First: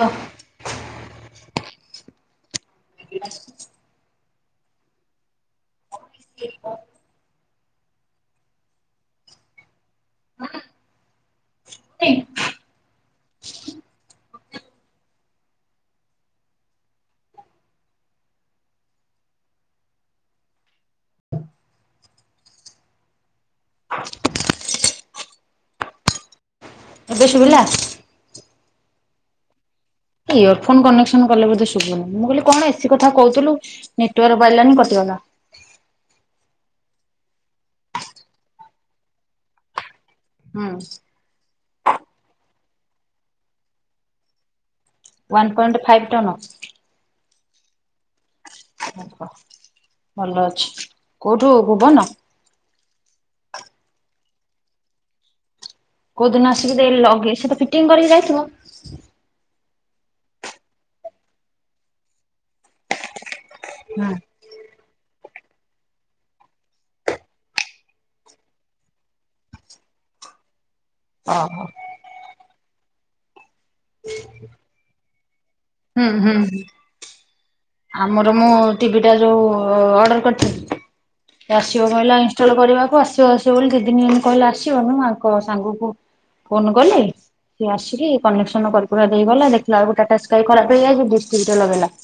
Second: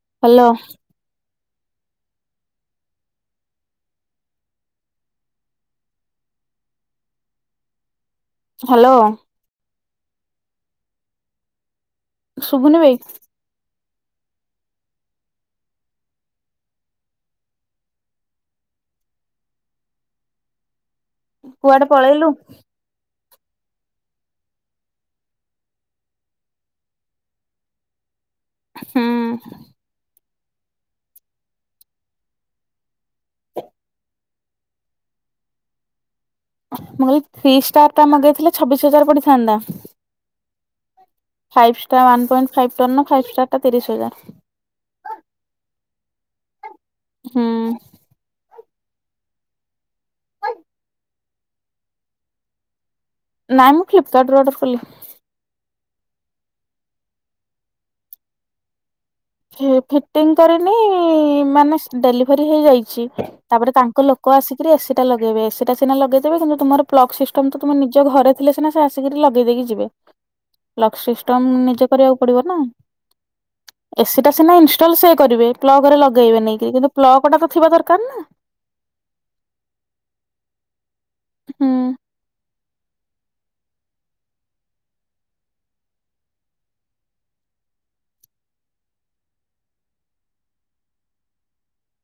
ହଁ। ହାଲୋ। ହ। Hello. Hello. ି [inaudible] ଶୁଭୁ ନି ବେ? କୁଆଡେ ପଳେଇଲୁ? ଏବେ ଶୁଭିଲା? ହୁଁ। ଇୟର ଫୋନ କନେକ୍ସନ କଲେ ବୋଧେ ଶୁଭ ନାହିଁ ମୁଁ କହିଲି କଣ ଏସି କଥା କହୁଥିଲୁ। ନେଟୱାର୍କ ପାଇଲାାନି କଟିଗଲା। ମୁଁ କହିଲି ପ୍ରିଯିଟା ଷ୍ଟାର ଟା ମଗେଇଥିଲେ ଛବିଶି ହଜାର ପଡିଥାନ୍ତା? ହୁଁ। Five star one point five ton five star ଟା ତରିଶ ହଜାର। ୱାନ୍ ପଏଣ୍ଟ ଫାଇଭ୍ ଟନ୍ ହୁଁ। ଭଲ ଅଛି କଉଠୁ ଭୁବନ? ନାଇଁ ମୁଁ ଫ୍ଲିପକାର୍ଟ ରୁ ଅର୍ଡର କଲି। କଉ ଦିନ ଆସିବି ଦେ ଲଗେ- ସେ ତ ଫିଟିଙ୍ଗ୍ କରିକି ଯାଇଥିବ। ଫିଟିଙ୍ଗ୍ କରିନି ମାନେ ଡେଲିଭରି ହେଇଯାଇଚି। ତାପରେ ତାଙ୍କ ହୁଁ ଲୋକ ଆସି ତାପରେ ଏସି ଟା ଲଗେଇବେ ଏସି ଟା ସିନା ଲଗେଇଦେବେ କିନ୍ତୁ ତୁମର ପ୍ଲଗ୍ ସିଷ୍ଟମ୍ ତୁମ ନିଜ ଘରେ ଥିଲେ ସିନା ସେ ଆସିକି ଲଗେଇ ଦେଇକି ଯିବେ। ଲକ୍ ସିଷ୍ଟମ୍ ଓହୋ ନିଜେ କରିବାକୁ ପଡିବ ନା। ଏସି ଟା ସିନା ଇନଷ୍ଟଲ୍ ସେ କରିବେ ପ୍ଲଗ ରେ ହୁଁ ଲଗେଇବେ ହୁଁ ନେଇକି କିନ୍ତୁ ପ୍ଲଗ ଟା ତ ଥିବା ଦର୍ ଆମର ମୁଁ ଟିଭି ଟା ଯଉ ଅର୍ଡର କରିଥିଲି ସେ ହୁଁ ଆସିବ କହିଲା ଇନଷ୍ଟଲ କରିବାକୁ ଆସି [unintelligible] ଦି ଦିନ ଦିନ କହିଲେ [unintelligible] ଆଙ୍କ ସାଙ୍ଗ କୁ ଫୋନ କଲି ସିଏ ଆସିକି କନେକ୍ସନ୍ କରିକୁରା ଦେଇ ଗଲା ଦେଖିଲା ବଳକୁ ଟାଟା ସ୍କାଇ ଖରାପେ ହେଲା ଯେ ଡିସ୍ ଟିଭି ଟା ଲଗେଇଲା।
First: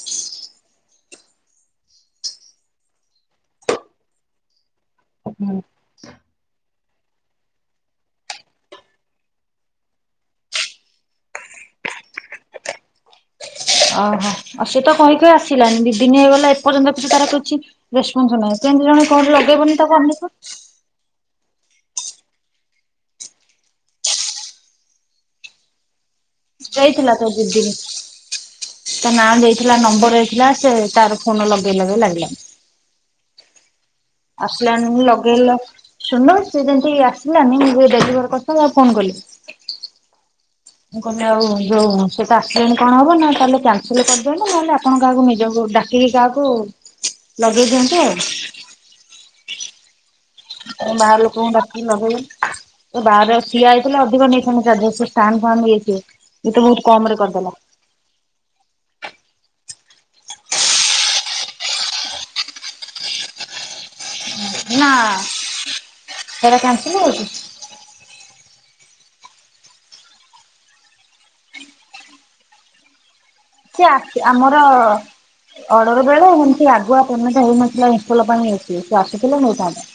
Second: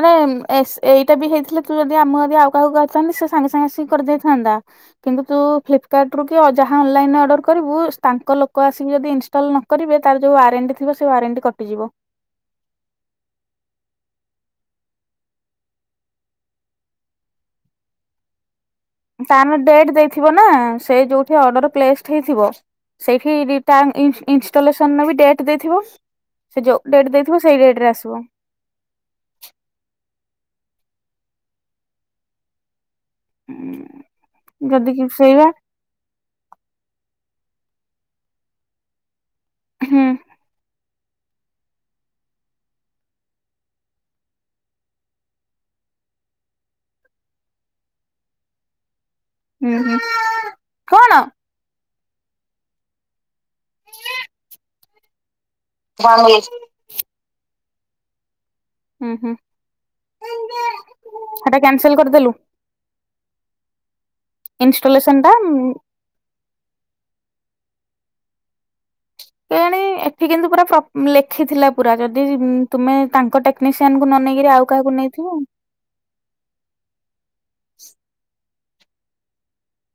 ଆରେ ଏସ୍-ଏଇଟା ବି ହେଇଥିଲେ ତୁ ଯଦି ଆମ ଘରେ ଆଉ କାହାକୁ କହିଥାନ୍ତୁ ସେ ସାଙ୍ଗେ ସାଙ୍ଗେ ଆସି କରିଦେଇଥାନ୍ତା। କିନ୍ତୁ ତୁ ଓହୋ କାର୍ଟରୁ କି ଅ- ଯାହା ଅନଲାଇନ୍ ରେ ଅର୍ଡ଼ର କରିବୁ ତାଙ୍କ ଲୋକ ଆସିକି ଯଦି ଇନଷ୍ଟଲ୍ ନ କରିବେ ତାର ଯଉ ୱାରେଣ୍ଟି ଥିବ ସେ ୱାରେଣ୍ଟି କଟିଯିବ। ଓହୋ ଆଉ ସେ ତ କହିକି ଆସିଲାନି ଦି ଦିନି ହେଇଗଲା ଏପର୍ଯ୍ୟନ୍ତ କିଛି ତାର କିଛି ରେସ୍ପନ୍ସ ନାହିଁ କେମିତି ଜଣେ କଣ ତାର ଲଗେଇବନି ଡେଟ୍ ତାକୁ ଅନେଇବ ଦେଇଥିବ ନା ସେ ଯଉଠି ଅର୍ଡର ପ୍ଲେସ୍ ହେଇଥିବ ସେଇଠି [unintelligible] ଇନ୍- ଇନଷ୍ଟଲସନ ବି ଡଟ୍ ଦେଇଥିବ ସେ ଯଉ ଡେଟ୍ ଦେଇଥିଲା ତ ଦେଇଥିବ ସେଇ ଦିଦିକି ଡେଟ୍ ରେ ଆସିବ। ତା ନାଁ ଦେଇଥିଲା ନମ୍ବର ଦେଇଥିଲା ସେ ତାର ଫୋନ ଲଗେଇଲା ଯେ ଲାଗିଲାନି। ହୁଁ ଆସିଲାନି ଲଗେଇଲା ଶୁଣ ସିଏ ଯେମତି ଆସିଲାନି ମୁଁ ଡେଲିଭର କଷ୍ଟମର୍ କୁ ଫୋନ କଲିି। ହୁଁ। ମୁଁ କହିଲି ଆଉ ଯଉ ସେତ ଆସିଲେଣି କଣ ହବ ନା ତାହେଲେ କ୍ୟାନସଲେ କରିଦିଅନ୍ତୁ ନହେଲେ ଆପଣ କାହାକୁ ନିଜକୁ ଡା ଚି ଯାହାକୁ ଲଗେଇ ଦିଅନ୍ତୁ ଆଉ। ଉଁ- ହୁଁ। କଣ? ବାହାର ଲୋକଙ୍କୁ ଡାକି ଲଗେଇ ବାହାରେ ସିଏ ଆଇଥିଲେ ଅଧିକ ନେଇଥାନ୍ତା ଚାର୍ଜେସ୍ ଫ୍ୟାନ୍ -ଫ୍ୟାନ୍ [unintelligible] ହୁଁ ହୁଁ ଇଏ ତ ବହୁତ୍ କମ୍ ରେ କରିଦେଲା। ହୁଁ- ହୁଁ ହେଟା କ୍ୟାନ୍ସଲ୍ କରିଦେଲୁ? ନା ଇନଷ୍ଟଲେସନ ଟା ସେଟା କ୍ୟାନ୍ସେଲେ ହଉଚି। କେଜାଣି ଏଠି କିନ୍ତୁ ପୁରା ପ୍ର-ଲେଖିଥିଲା ପୁରା ଯଦି ତୁମେ ତାଙ୍କ ଟେ ସେ ଟେକ୍ନିସିଆନ୍ କୁ ଆସି ନ ନେଇକିରି ଆମର ଆଉ କାହାକୁ ନେଇଥିବ। ଅର୍ଡର ବେଳେ ଏମିତି ଆଗୁଆ ପେମେଣ୍ଟ୍ ହେଇନଥିଲା ଇନ୍ଷ୍ଟଲ ପାଇଁ ସେ [unintelligible] ଆସିଥିଲେ ନେଇଥାନ୍ତେ।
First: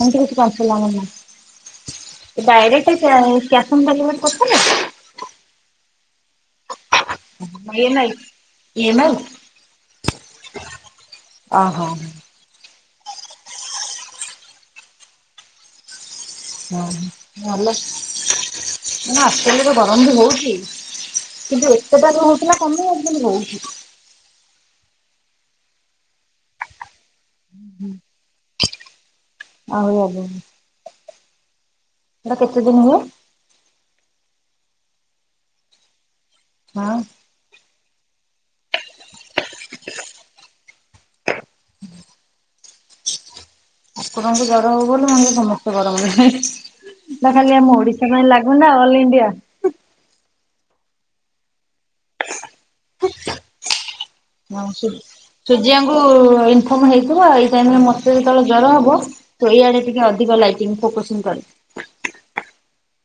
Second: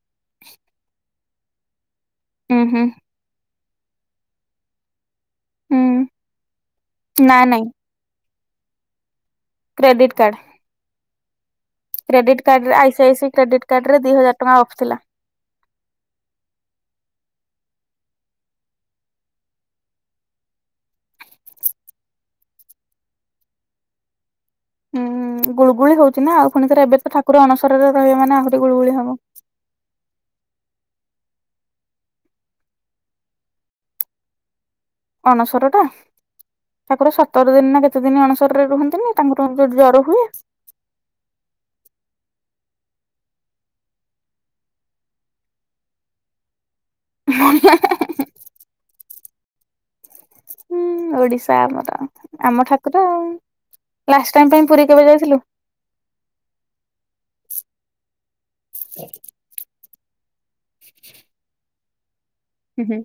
ହେମିତି କିଛି ପାର୍ସଲ ଆମର ନାହିଁ। [inaudible] ଡାଇରେକ୍ଟେ କ୍ୟା-କ୍ୟାସ୍ ଅନ୍ ଡେଲିଭରି କରିଥିଲେ? ହୁଁ ନା ନାଇଁ [unintelligible] ଇଏମ୍ଆଇ। Credit card. ଓହୋ। କ୍ରେଡିଟ୍ କାର୍ଡ ରେ ଆଇସି ଆଇ ସି କ୍ରେଡିଟ୍ କାର୍ଡରେ ଦି ହଜାର୍ ଟଙ୍କା ଅଫ୍ ଥିଲା। ହ ଭଲ ଏଇନା ଆସିଲି ଯଉ ଗରମ ବି ହଉଚି। କିନ୍ତୁ ଏତେଟା ଯଉ ହଉଥିଲା କମିଯାଇଛି କିନ୍ତୁ ହଉଛି ହୁଁ ଗୁଳଗୁଳି ହଉଛି ନା ଆଉ ପୁଣିଥରେ ଏବେ ତ ଠାକୁର ଅଣସରରେ ରହିବେ ମାନେ ଆହୁରି ଗୁଳୁଗୁଳି ହବ। ଆହୁରି ଆଗକୁ। ହେଟା କେତେ ଦିନି ହୁଏ? ଅଣସର ଟା ହଁ ଠାକୁର ସ ସାତ ଦିନି ନା କେତେ ଦିନ ଅଣସରରେ ରୁହନ୍ତିିନି ତାଙ୍କର ଯୋଉ ଜର ହୁଏ। ଠାକୁରଙ୍କୁ ଜର ହବ ବୋଲି ମଣିଷ ସମସ୍ତେ ଗରମରେ ନା ଖାଲି ଆମ ଓଡିଶ ସେଥିପାଇଁ ଲାଗୁନା ଅଲ୍ ଇଣ୍ଡିଆ। ହୁଁ ଓଡିଶା ଆମର ଆମ ଠାକୁର ଆଉ ଲାଷ୍ଟ ଟାଇମ ପାଇଁ ହଁ ପୁରୀ କେବେ ଯାଇଥିଲୁ? ସୁୂର୍ଯ୍ୟାଙ୍କୁ ଇନଫର୍ମ ହେଇଥିବ ଏଇ ଟାଇମ ରେ ମତେ ଯେତେବେଳେ ଜର ହବ ସେଇ ଆଡେ ଟିକେ ଅଧିକ ଲାଇଟିଂ ଫୋକସିଂ କରେ। ହୁଁ ହୁଁ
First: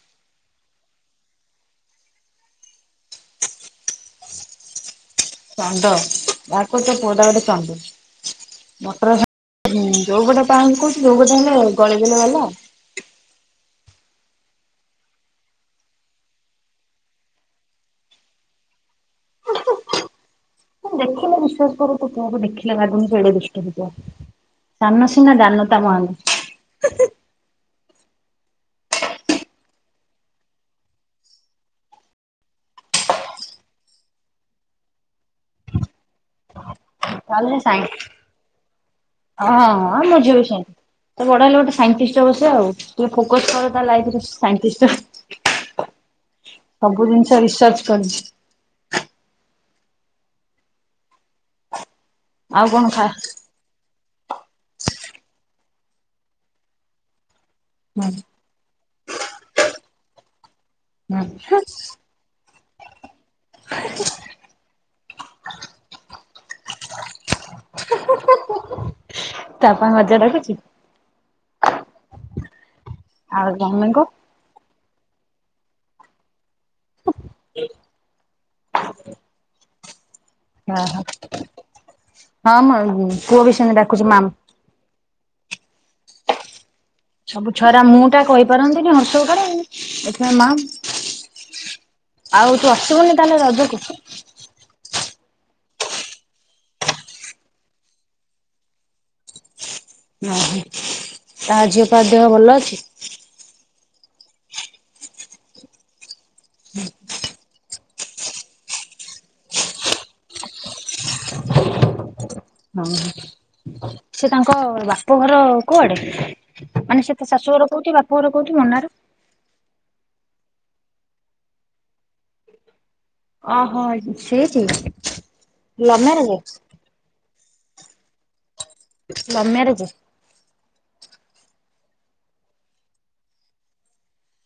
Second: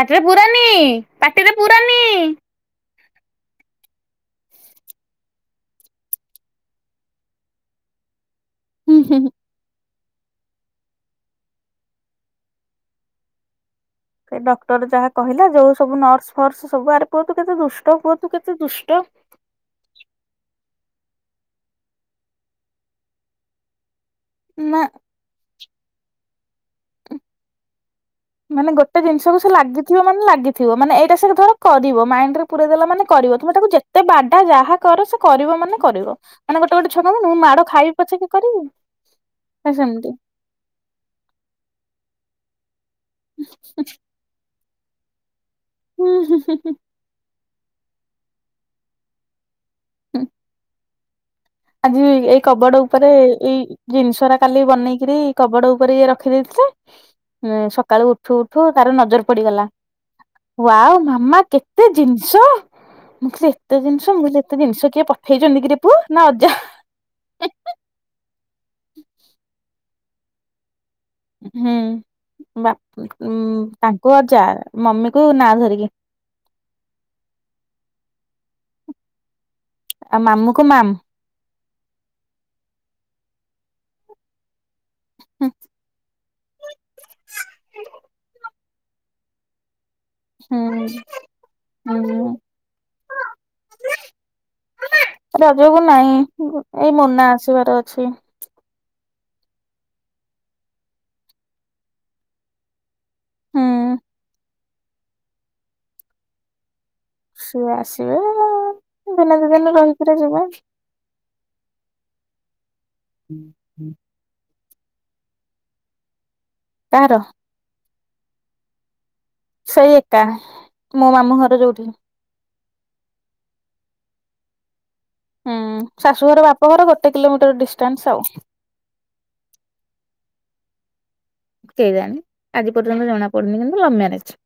ପାଟିରେ ପୁରାନୀ ପାଟିରେ ପୁରାନୀ ଚଣ୍ଡ ଘକୁଛ ତୋ ପୁଅଟା ଗୋଟେ ଚଣ୍ଡୀ ହୁଁ ମଟର ହୁଁ ହୁଁ। ଗା ହୁଁ ଯୋଉ ଗୋଟେ ପା କହୁଛି ଯୋଉ ଗୋଟେ ହେଲେ ଗଳେଇଦେଲେ ଗଲା। ସେ ଡକ୍ଟର ଯାହା କହିଲା ଯୋଉ ସବୁ ନର୍ସ ଫର୍ସ ସବୁ ଆରେ ପୁଅ ତୁ କେତେ ଦୁଷ୍ଟ ପୁଅ କେତେ ଦୁଷ୍ଟ ମୁଁ ଦେଖିଲେ ବିଶ୍ୱାସ କର ତୁ ପୁଅକୁ ଦେଖିଲେ ଲାଗୁନି ଏଡେ ଦୁଷ୍ଟ ହେଇଥିବ ନା ସାନ ସିନା ଦାନତା ମୋହାନ। ମାନେ ଗୋଟେ ଜିନିଷକୁ ସେ ଲାଗିଥିବ ମାନେ ଲାଗିଥିବ ମାନେ ଏଇଟା ସେ ଧର କରିବ ମାଇଣ୍ଡ ରେ ପୁରେଇ ଦେଲା ମାନେ କରିବ ତମେ ତାକୁ ଯେ ଯେତେ ବାଡା ଯାହା କର ସେ କରିବ ମାନେ କରିବ। ମାନେ ଗୋଟେ ଗୋଟେ ଛୁଆକହନ୍ତିନି ମୁଁ ତାହେଲେ ମାଡ ସାଇନ୍ସ ଖାଇବି ପଛକେ କରିବି ସେ ସେମିତି। ଟୁସନ୍‌। ତ ବଡ ହେଲେ ଗୋଟେ ସାଇଣ୍ଟିଷ୍ଟ ହବ ସେ ଆଉ ଟିକେ ଫୋକସ କର ତା ଲାଇପ୍ ରେ ସାଇଣ୍ଟିଷ୍ଟ ହଉ ହୁଁ ହୁଁ ହୁଁ ହୁଁ। ସବୁ ଜିନିଷ ରିସର୍ଚ୍ଚ କରିଛି। ଆଜି ଏଇ ଆଉ କବଡ କଣ ଖା ଉପରେ ଏଇ ଜିନିଷ ରା କାଲି ବନେଇକିରି କବଡ ଉପରେ ଇଏ ରଖିଦେଇଥିଲେ ସକାଳୁ ହୁଁ ଉଠୁ ଠୁ ତାର ନଜର ପଡିଗଲା ୱାଓ ମାମା ହୁଁ କେତେ ଜିନିଷ। ମୁଁ କହିଲି ଏତେ ଜିନିଷ ମୁଁ କହିଲି ଏତେ ଜିନିଷ କିଏପଠେଇଛନ୍ତି କିରେ ପୁଅ ନା ଅଜା। ତ ବାପାଙ୍କୁ ଅଜାଡାକୁଛି। ହୁଁ ଆଉ ମମିଙ୍କୁ ତାଙ୍କୁ ଅଜା ମମିକୁ ନା ଧରିକି। [inaudible] ଆଉ ମାମୁକ୍ ଓହୋ ହଁ ମୁଁ ପୁଅ ବି ସେମିତି ଡାକୁଛି ମାମ୍‌ ହୁଁ। ସବୁ ଛୁଆଗୁରା ମୁଁ ଟା କହିପାରନ୍ତିନି ହର୍ଷଉ କାର। ଏ ମାମ ହୁଁ ହୁଁ। ଆଉ ତୁ ଆସିବୁନି ତାହେଲେ ରଜକୁ? ରଜକୁ ନାଇଁ ଏଇ ମୁନା ଆସିବାର ଅଛି। ଅହଁ ଆଉ ଝିଅ ପା ଦେହ ଭଲ ଅଛି? ହୁଁ। ସିଏ ଆସିବେ ଦିନେ ଦି ଦିନ ରହିକିରି ଯିଵେ। [inaudible] ହଁ ସେ ତାଙ୍କ ବାପଘର କୁଆଡେ? ମାନେ କାହାର ସେ ତା ଶାଶୁ ଘର କୋଉଠି ବାପା ଘର କୋଉଠି ମୋନା ରୁ ସେଇ ଏକା ମୋ ମାମୁଁ ଘର ଯୋଉଠି। ଓହୋ ସେଇଠି। ହୁଁ ଲଭ୍ ମ୍ୟାରେଜ ଶାଶୁଘର ବାପଘର ଗୋଟେ କିଲୋମିଟର ଡିଷ୍ଟାନ୍ସ ଆଉ ଲଭ ମ୍ୟାରେଜ। କେଜାଣି ଆଜି ପର୍ଯ୍ୟନ୍ତ ଜଣା ପଡୁନି କିନ୍ତୁ ଲଭ ମ୍ୟାରେଜ।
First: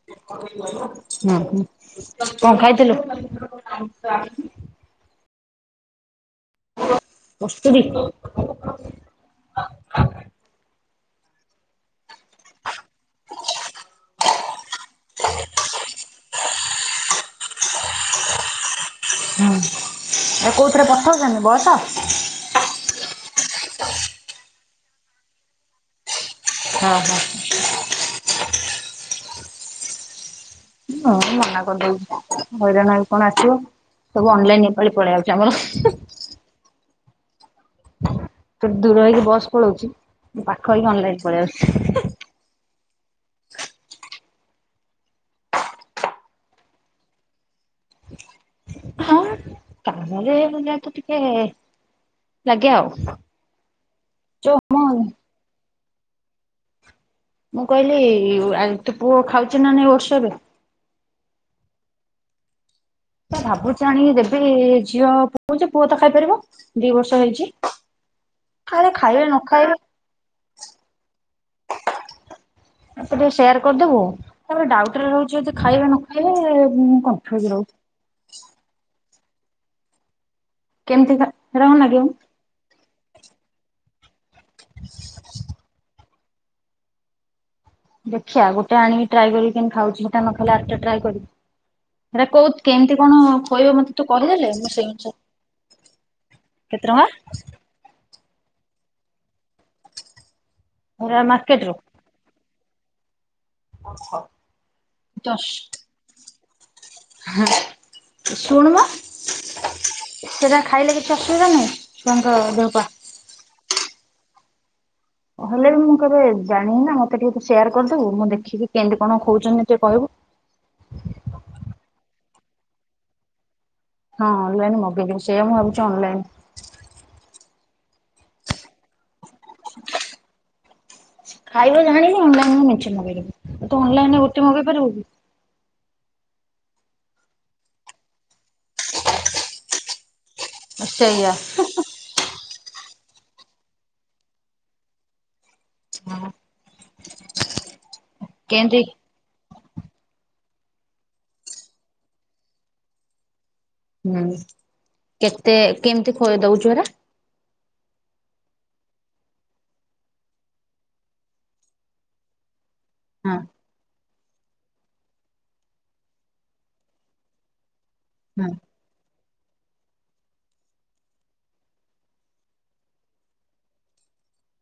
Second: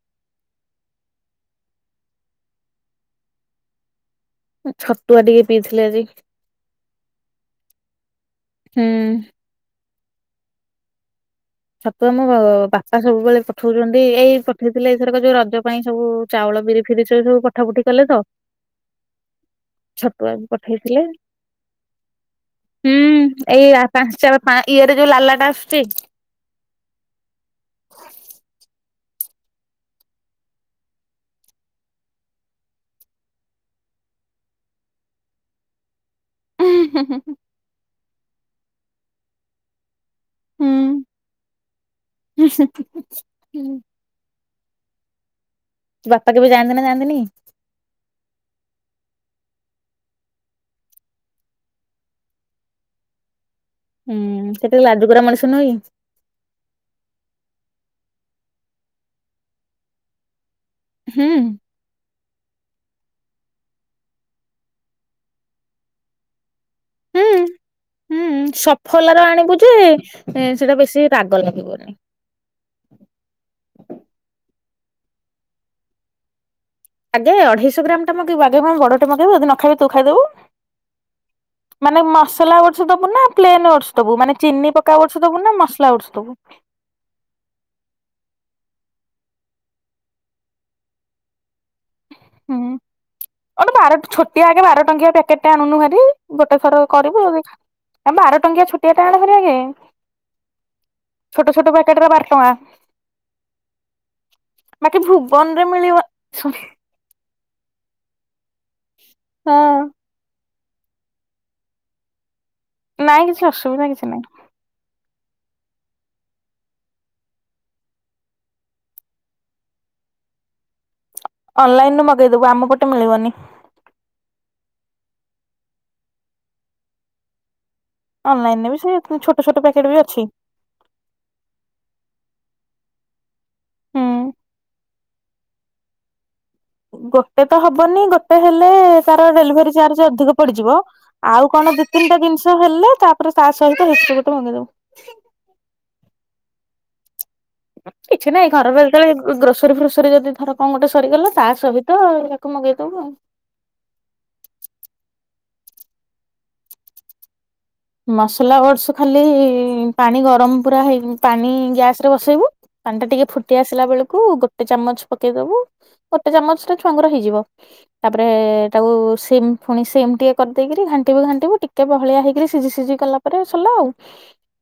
ହଁ ହଁ, କଁ ଖାଇଥିଲୁ? ଛତୁଆ ଟିକେ ପିଇଥିଲି ଆଜି। କସ୍ତୁରୀ। ହୁଁ। ଛତୁଆ ମୋ ବାପା ସବୁବେଳେ ପଠଉଛନ୍ତି ଏଇ ପଠେଇଥିଲେ ଏଇଥରକ ଯୋଉ ରଜ ପାଇଁ ସବୁ ଚାଉଳ ବିରି ଫିରି ସ ସବୁ ପଠା ପଠି କଲେ ତ। ହୁଁ, ଛତୁଆ ବି ଆ କଉଥିରେ ପଠେଇଥିଲେ ପଠଉଛନ୍ତି ବସ? ହୁଁ, ଏଇ ପାଞ୍ଚ ଇଏରେ ଯୋଉ ଲାଲାଟା ଆସୁଛି। ହଁ ହଁ। ହଁ ମନା କରିଦୋଉଚି ହଇରାଣ ହେଇ କଣ ଆସିବ? ସବୁ ଅନଲାଇନ ଏପାଳି ପଳେଇଆଉଚି ଆମର। ଉଁ, ହୁଁ ହୁଁ। ତୋର ଦୂର ହେଇକି ବସ୍ ପଳଉଚି, ମୋ ପାଖ ହେଇକି ହୁଁ ଅନଲାଇନ ପଳେଇ ଆଉଛି। [unintelligible] ବାପା କେବେ ଯାଆନ୍ତି ନା ଯାଆନ୍ତିନି? ହଁ। ତାହେଲେ ଯେହେତୁ ଟିକେ ଲାଗେ ଆଉ। ହୁଁ, ଯୋଉ ସେ ଟିକେ ଆମ ଲାଜକୁରା ମଣିଷ ନୁହଁ କି। ମୁଁ କହିଲି ଆଉ ତୋ ପୁଅ ଖାଉଛି ନା ନାଇ ଓଷଦ? ହୁଁ। ଭାବୁଛି ଆଣୀକି ଦେବି ଝିଅ ପକଉଛି ପୁଅ ତ ଖାଇପାରିବ? ଦି ବର୍ଷ ହୁଁ ହେଇଛି, ଆରେ ଖାଇବେ ନ ଖାଇବେ। ସେଇଟା ବେଶୀ ରାଗ ଲାଗିବନି। ମତେ ଟିକେ ସେୟାର କରିଦବୁ, ତାପରେ ଡାଉଟରେ ରହୁଛି ଯଦି ଖାଇବେ ନ ଖାଇବେ। ଆଗେ କନଫ୍ୟୁଜ ରହୁଛି। ଅଢେଇଶହ ଗ୍ରାମଟା ମଗେଇବୁ, ଆଗେ ବଡଟା ମଗେଇବୁ ଯଦି ନଖାଇବେ ତୁ ଖାଇଦବୁ। କେମିତି ଖା, ହେରା କଣ ମାନେ ନାଗିବ ମ? ମସଲା ଓଡ଼ସ ଦବୁ ନା ପ୍ଲେନ୍ ଓଡସ ଦବୁ, ମାନେ ଚିନି ପକା ଓଡସ ଦବୁ ନା ମସଲା ଉଡସ ଦବୁ? ଦେଖିଆ ଗୋଟେ ଆଣି ଟ୍ରାଏ କରିବି କେମି ଖାଉଛି ଗୋଟେ ନ ଖାଇଲେ ଆରଟା ଟ୍ରାଏ କରିବି। ହେରା କୋଉ ହୁଁ, କେମିତି କଣ ଖୋଇବ ଗୋଟେ ମତେ ବାର ତୁ ଛୋଟିଆ କହିଦେଲେ ଆଗେ ମୁଁ ବାର ସେଇ ଟଙ୍କିଆ ଅନୁସାରେ ପ୍ୟାକେଟଟେ ଆଣୁନୁ ଭାରି। ଗୋଟେ ଥର କେତେ ଟଙ୍କା? କରିବୁ ଯଦି ଆ ବାର ଟଙ୍କିଆ ଛୋଟିଆ ଆଣେ ଭାରି ଆଗେ। ହେରା ଛୋଟ ଛୋଟ ମାର୍କେଟରୁ ପ୍ୟାକେଟରା ବାର ଟଙ୍କା। ବାକି ଭୁବନରେ ମିଳିବ, [unintelligible] ଶୁଣ ମ। ହଁ। ସେରା ଖାଇଲେ କିଛି ଅସୁବିଧା ନାହିଁ, ଛୁଆ ଙ୍କ ଦେହ ପା? ନାଇଁ କିଛି ଅସୁବିଧା କିଛି ନାଇଁ। ହେଲେ ବି ମୁଁ କେବେ ଜାଣିନି ନା ମତେ ଟିକେ ସେୟାର କରିଦେବୁ ମୁଁ ଦେଖିକି କେମିତି କଣ ଖୋଉଛନ୍ତି ଟିକେ କହିବୁ। ଅନଲାଇନରୁ ମଗେଇଦବୁ, ଆମ ପଟେ ମିଳିବନି। ହଁ ଅନଲାଇନ୍ ମଗେଇଦେବି ସେୟା ମୁଁ ଭାବୁଛି ଅନଲାଇନ୍। ଅନଲାଇନରେ ବି ସେଇ ଛୋଟ ଛୋଟ ପ୍ୟାକେଟବି ଅଛି। ଖାଇବା ଜାଣିନି ଅନଲାଇନ ରୁ ମେଞ୍ଚେ ମଗେଇଦବୁ, ତୁ ହୁଁ ଅନଲାଇନରେ ଗୋଟେ ମଗେଇ ପାରିବୁ କି। ଗୋଟେ ତ ହବନି ଗୋଟେ ହେଲେ ତାର ଡେଲିଭରି ଚାର୍ଜ ଅଧିକ ପଡିଯିବ, ସେଇଆ ଆଉ କଣ ଦି ତିନିଟା ଜିନିଷ ହେଲେ ତାପରେ ତା ସହିତ ଏଥୁରୁ ଗୋଟେ ମଗେଇଦବୁ। କିଛି ନାହିଁ ଘର। କେମିତି [unintelligible] ଗ୍ରୋସରୀ ଫ୍ରୋସରୀ ଯଦି ଧର କଣ ଗୋଟେ ସରିଗଲା ତା ସହିତ ୟାକୁ ମଗେଇଦବୁ ଆଉ। ହୁଁ। କେତେ କେମତି ଦଉଚୁ ହେରା? ମସଲା ଓଟସ୍ ଖାଲି ପାଣି ଗରମ ପୁରା ହେଇ ପାଣି ଗ୍ୟାସରେ ବସେଇବୁ ପାଣି ଟା ଟିକେ ହଁ ଫୁଟି ଆସିଲା ବେଳକୁ ଗୋ ଗୋଟେ ଚାମଚ ପକେଇଦବୁ। ଗୋଟେ ଚାମଚ ରେ ଛୁଆଙ୍କର ହେଇଯିବ। ତାପରେ ହଁ ତାକୁ ସିମ୍ ପୁଣି ସିମ୍ ଟିକେ କରିଦେଇକିରି ଘାଣ୍ଟିବୁ ଘାଣ୍ଟିବୁ ଟିକେ ବହଳିଆ ହେଇକିରି ସିଝି ସିଝି ଗଲା ପରେ ସରିଲା ଆଉ।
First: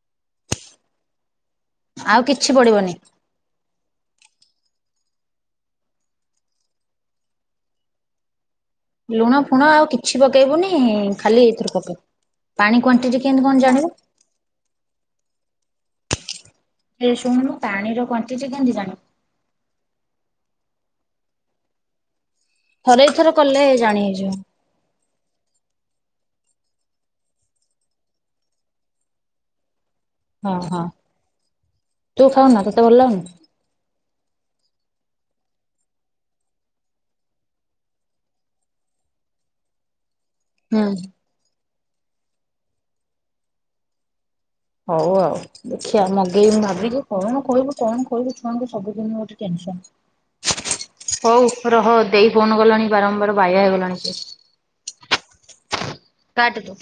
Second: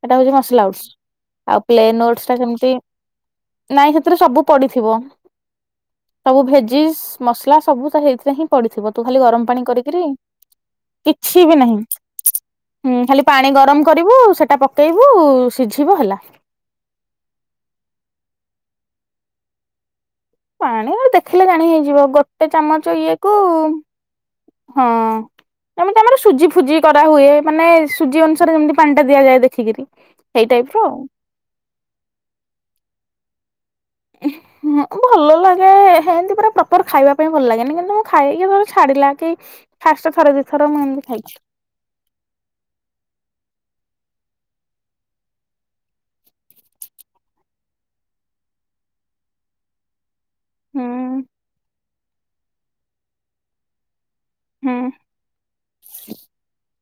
ଏଟା ହଉଚି ମସଲା ଓଟସ୍। ଆଉ ପ୍ଲେନ୍ ଆଉ ଓଟସ୍ ଟା କିଛି ସେମତି ପଡିବନି। ନାଇଁ ସେଥିରେ ସବୁ ପଡିଥିବ। ସବୁ ଭେଜିସ୍ ମସଲା ସବୁ ହେଇଥିରେ ହିଁ ପଡିଥିବ। ତୁ ଖାଲି ଲୁଣ ଗରମ ଫୁଣ ପାଣି ଆଉ କରିକିରି, କିଛି ପକେଇବୁନି ଖାଲି କିଛି ବି ଏଇଥିରୁ ନାହିଁ। ପକେଇବୁ। ପାଣି ହୁଁ। କ୍ୱାଣ୍ଟିଟି ଖାଲି କେମିତି ପାଣି କଣ ଗରମ ଜାଣିବୁ କରିବୁ, ସେଇଟା ପକେଇବୁ ସିଝିବ ହେଲା। ଏଇ ଶୁଣୁନୁ ପାଣିର କ୍ୱାଣ୍ଟି କେମିତି ଜାଣୁ? ପାଣିର ଦେଖିଲେ ଜାଣି ହେଇଯିବ। ଗୋଟେ ଚାମଚ ଥରେ ଇଏ ଦିଥର କୁ କଲେ ଜାଣି ହେଇଯିବ ହଁ। ଯେମିତି ଆମର ସୁଜି ଫୁଜି କରାହୁଏ, ମାନେ ସୁଜି ଅନୁସାରେ ଯେମିତି ପାଣି ଟା ଦିଆଯାଏ ଦେଖିକିରି। ସେଇ ହଁ ଟାଇପ ର ହଁ। ଆଉ। ତୁ ଖାଉନା ତତେ ଭଲ ଲାଗୁନି? ଉ ହଁ ଭଲ ଲାଗେ, ହେନ୍ତି ପୁରା ପ୍ରପର ଖାଇବା ପାଇଁ ଭଲ ଲାଗେନି। କିନ୍ତୁ ମୁଁ ଖାଏ କିଏ ଧର ଛାଡ଼ିଲା କି ଫାଷ୍ଟ ଥରେ ଦି ଥର ମୁଁ ହୁଁ। ଏମିତି ଖାଇଚି। ହଉ ଆଉ। ଦେଖିଆ ମଗେଇବି ମୁଁ ଭାବିଚି। କଣ ଖୋଇବୁ କଣ ଖୋଇବୁ ଛୁଆଙ୍କୁ ସବୁଦିନ ଗୋଟେ ଟେନସନ୍। ହୁଁ ହଉ ରହ, ଦେଇ ଫୋନ୍ କଲାଣି ବାରମ୍ବାର ବାଇଆ ହେଇଗଲାଣି ସେ। ହୁଁ। କାଟେ ତୁ।